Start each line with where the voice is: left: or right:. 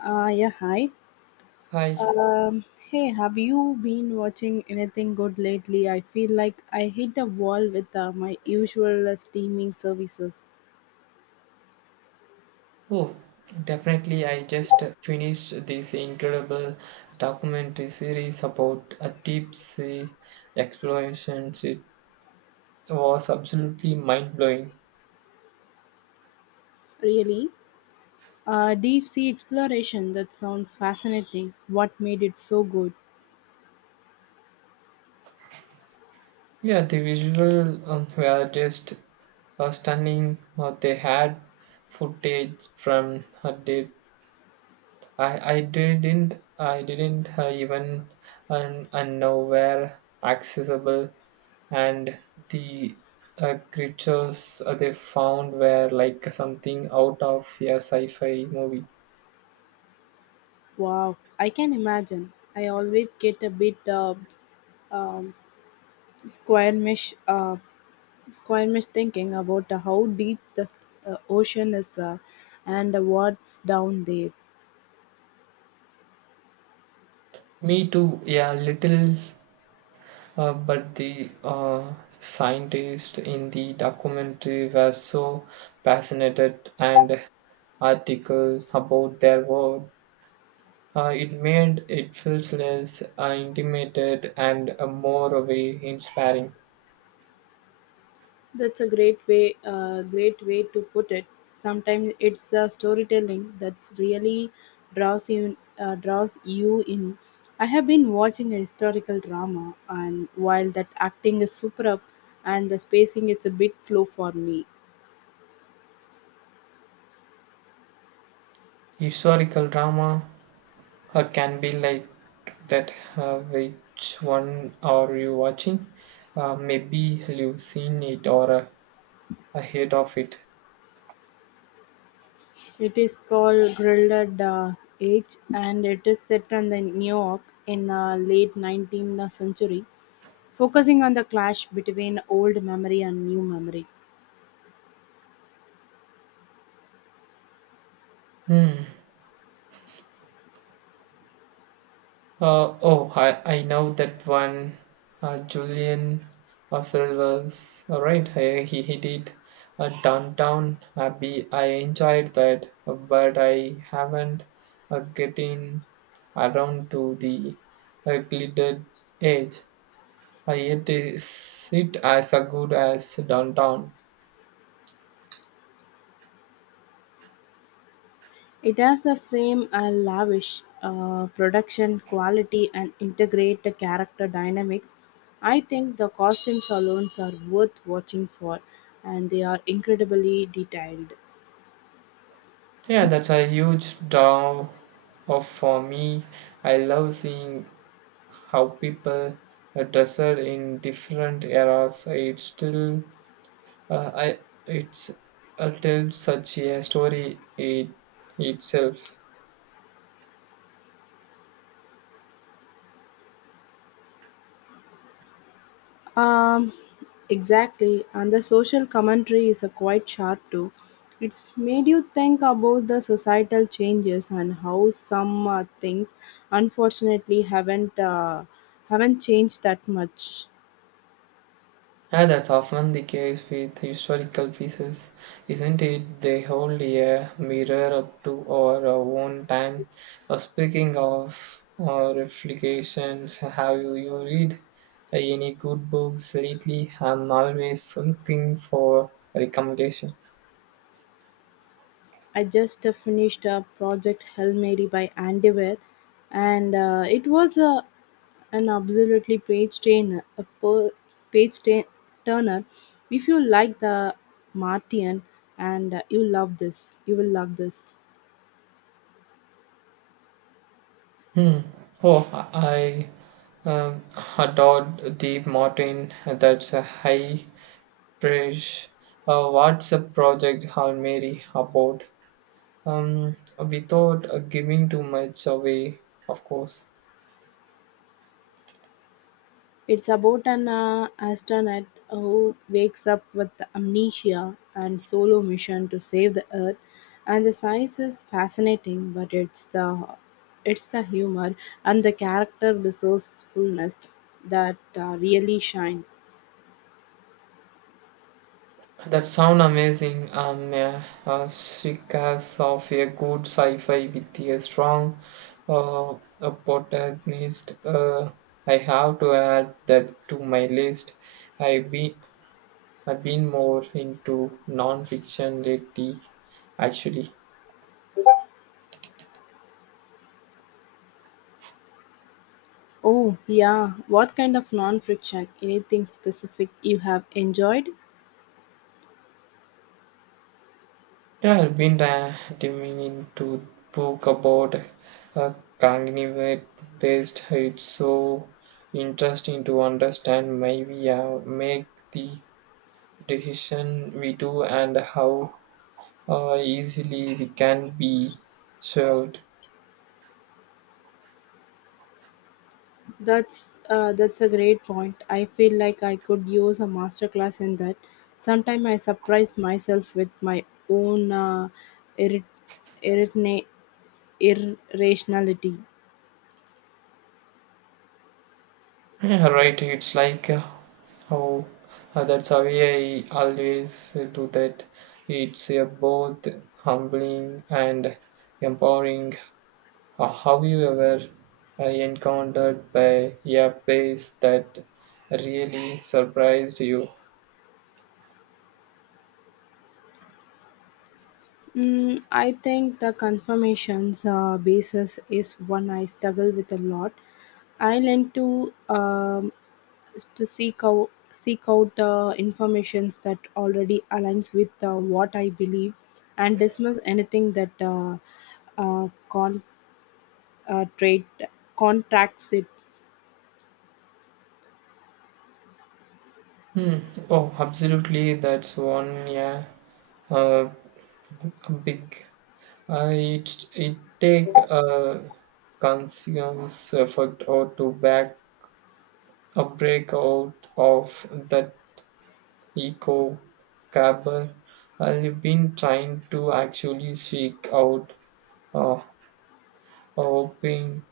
left: Yeah, hi.
right: Hi.
left: Um, Hey, have you been watching anything good lately? I feel like I hit the wall with my usual streaming services.
right: Oh, definitely. I just finished this incredible documentary series about a deep sea explorations. It was absolutely mind blowing.
left: Really? Deep sea exploration, that sounds fascinating. What made it so good?
right: Yeah, the visual were just stunning. They had footage from a deep I didn't even and now were accessible and the creatures they found were like something out of a sci-fi movie.
left: Wow, I can imagine. I always get a bit um, squirmish, squirmish thinking about how deep the ocean is and what's down there.
right: Me too, yeah, little, but the scientists in the documentary were so passionate and article about their work. It made it feels less intimidated and more of a inspiring.
left: That's a great great way to put it. Sometimes it's storytelling that really draws you in. I have been watching a historical drama, and while that acting is superb, and the spacing is a bit slow for me.
right: Historical drama can be like that. Which one are you watching? Maybe you've seen it or ahead of it.
left: It is called Grilled Age, and it is set in the New York in the late 19th century, focusing on the clash between old memory and new memory.
right: Hmm. Oh, I know that one. Julian Affle was all right. I, he did downtown Abbey. I enjoyed that, but I haven't getting around to the glittered edge. I yet is it as a good as downtown.
left: It has the same lavish production quality and integrated character dynamics. I think the costumes alone are worth watching for, and they are incredibly detailed.
right: Yeah, that's a huge draw of for me. I love seeing how people dressed in different eras it still I, it's tells such a story it, itself.
left: Um, exactly, and the social commentary is quite sharp too. It's made you think about the societal changes and how some things, unfortunately, haven't changed that much.
right: And that's often the case with historical pieces, isn't it? They hold a mirror up to our own time. Speaking of reflections, have you read any good books lately? I'm always looking for recommendation.
left: I just finished a Project Hail Mary by Andy Weir, and it was a, an absolutely page trainer, a page tra- turner. If you like the Martian and you love this, you will love this.
right: Hmm. Oh, I I adored the Martin. That's a high praise. What's a project, Hal Mary, about? Without giving too much away, of course.
left: It's about an astronaut who wakes up with amnesia and solo mission to save the Earth. And the science is fascinating, but it's the humor and the character resourcefulness that really shine.
right: That sound amazing. Yeah, seekers of a good sci-fi with a strong uh, a protagonist. I have to add that to my list. I be I've been more into non-fiction lately, actually.
left: Oh yeah, what kind of non-fiction? Anything specific you have enjoyed?
right: Yeah, I've been diving into book about uh, cognitive based. It's so interesting to understand why we make the decision we do and how easily we can be shelved.
left: That's a great point. I feel like I could use a master class in that. Sometimes I surprise myself with my own irri- irritna- irrationality.
right: Yeah, right. It's like how that's how I always do that. It's both humbling and empowering. Have you ever encountered by a place that really surprised you?
left: Mm, I think the confirmations basis is one I struggle with a lot. I learned to is to seek out informations that already aligns with what I believe and dismiss anything that uh, con uh, trade contracts it.
right: Hmm. Oh, absolutely. That's one. Yeah, uh, big. It take a conscious effort or to back a break out of that echo cabal. I've been trying to actually seek out uh, hoping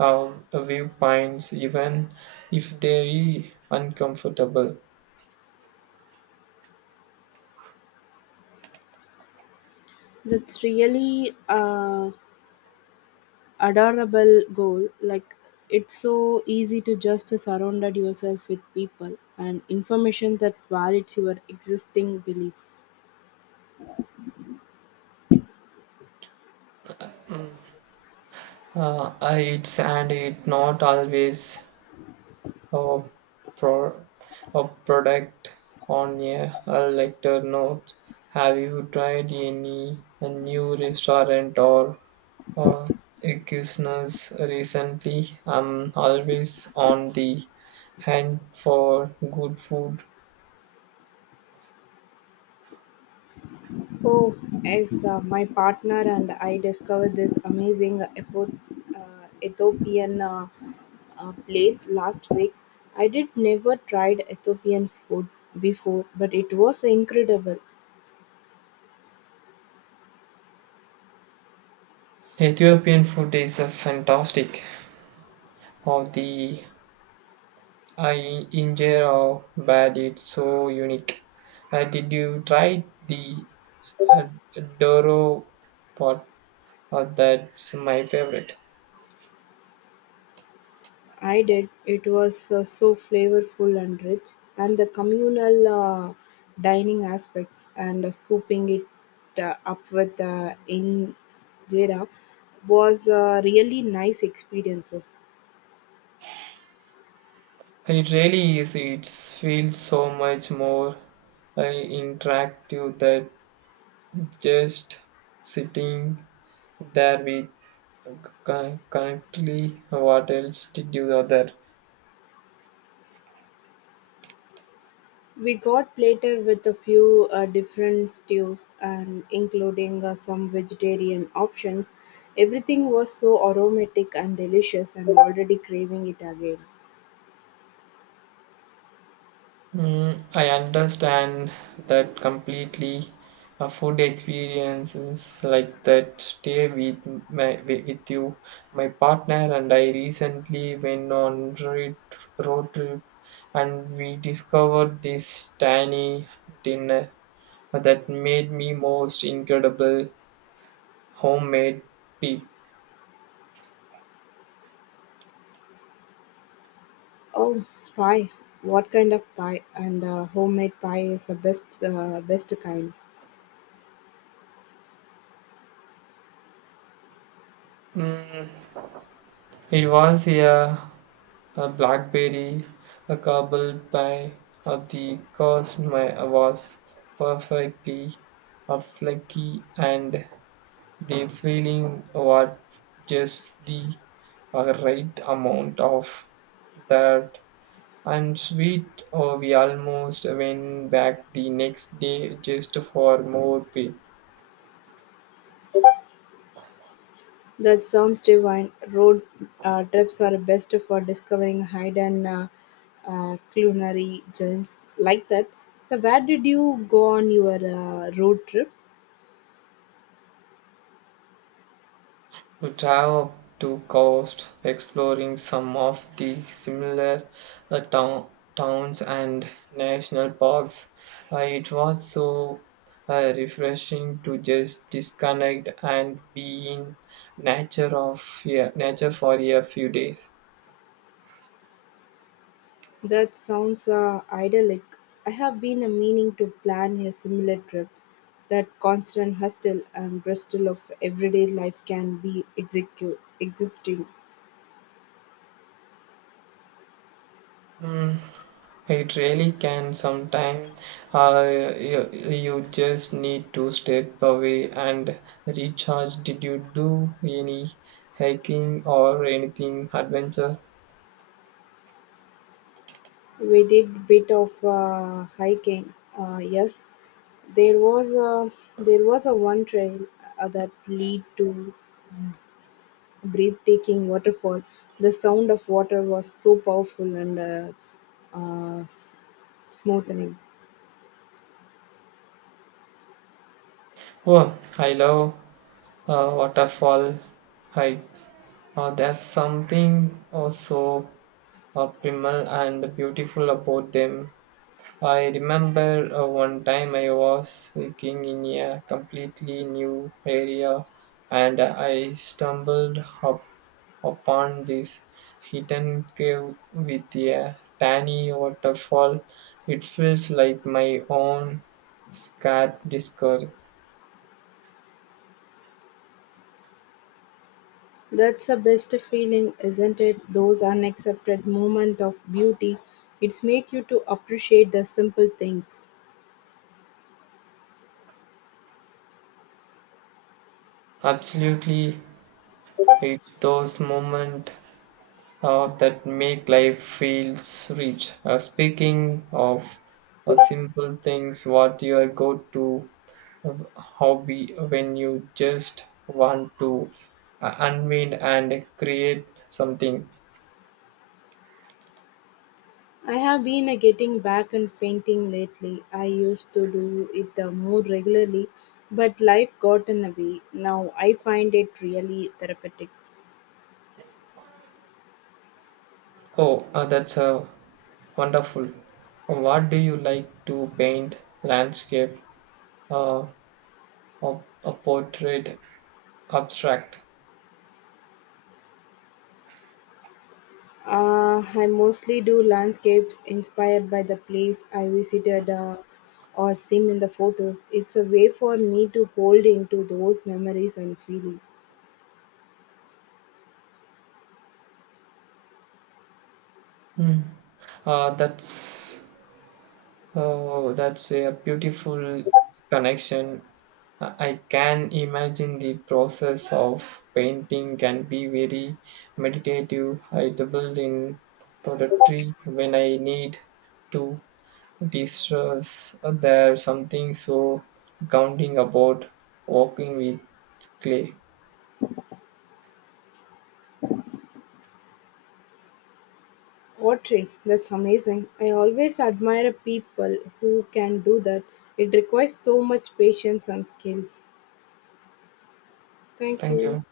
right: viewpoints, even if they're uncomfortable.
left: That's really adorable goal. Like it's so easy to just surround yourself with people and information that validates your existing belief.
right: Uh, it's and it not always a, pro, a product on a lecture note. Have you tried any a new restaurant or Uh, Equusness recently? I'm always on the hunt for good food.
left: Oh, yes, my partner and I discovered this amazing Ethiopian place last week. I did never tried Ethiopian food before, but it was incredible.
right: Ethiopian food is a fantastic. Of the I injure how bad it's so unique. Did you try the uh, Doro pot? That's my favorite.
left: I did. It was so flavorful and rich, and the communal dining aspects and scooping it up with injera was really nice experiences.
right: It really is. It feels so much more interactive than just sitting. There we con- currently what else did you other?
left: We got plated with a few different stews and including some vegetarian options. Everything was so aromatic and delicious and already craving it again.
right: Mm, I understand that completely. A food experiences like that stay with with you. My partner and I recently went on road trip, and we discovered this tiny dinner that made me most incredible homemade pea.
left: Oh, pie. What kind of pie? And homemade pie is the best kind.
right: Mm, it was a A blackberry, a cobble pie. Of the course my was perfectly flaky, and the filling was just the right amount of that. And sweet, oh, we almost went back the next day just for more pie.
left: That sounds divine. Road trips are best for discovering hidden culinary gems like that. So, where did you go on your road trip?
right: To travel to coast, exploring some of the similar uh, town, towns and national parks. It was so refreshing to just disconnect and be in nature of yeah, nature for a few days.
left: That sounds idyllic. I have been a meaning to plan a similar trip. That constant hustle and bustle of everyday life can be existing.
right: Mm, it really can sometimes. Uh, you just need to step away and recharge. Did you do any hiking or anything adventure?
left: We did a bit of hiking. Yes, there was a there was a one trail that lead to a breathtaking waterfall. The sound of water was so powerful and uh, s- smoothing.
right: Oh, I love waterfall hikes. There's something also primal and beautiful about them. I remember one time I was hiking in a completely new area and I stumbled up upon this hidden cave with a tiny waterfall. It feels like my own scared discovery.
left: That's the best feeling, isn't it? Those unaccepted moments of beauty. It's make you to appreciate the simple things.
right: Absolutely, it's those moments that make life feels rich. Speaking of simple things, what your go-to uh, hobby when you just want to unwind and create something?
left: I have been getting back and painting lately. I used to do it more regularly, but life got in the way. Now I find it really therapeutic.
right: Oh, that's wonderful. What do you like to paint? Landscape, uh, a portrait, abstract.
left: I mostly do landscapes inspired by the place I visited or seen in the photos. It's a way for me to hold into those memories and feelings.
right: Hmm. That's Oh, that's a beautiful connection. I can imagine the process of painting can be very meditative. I dabbled in poetry when I need to distress. There's something so grounding about working with clay.
left: Pottery, that's amazing. I always admire people who can do that. It requires so much patience and skills. Thank
right: Thank
left: you.
right: you.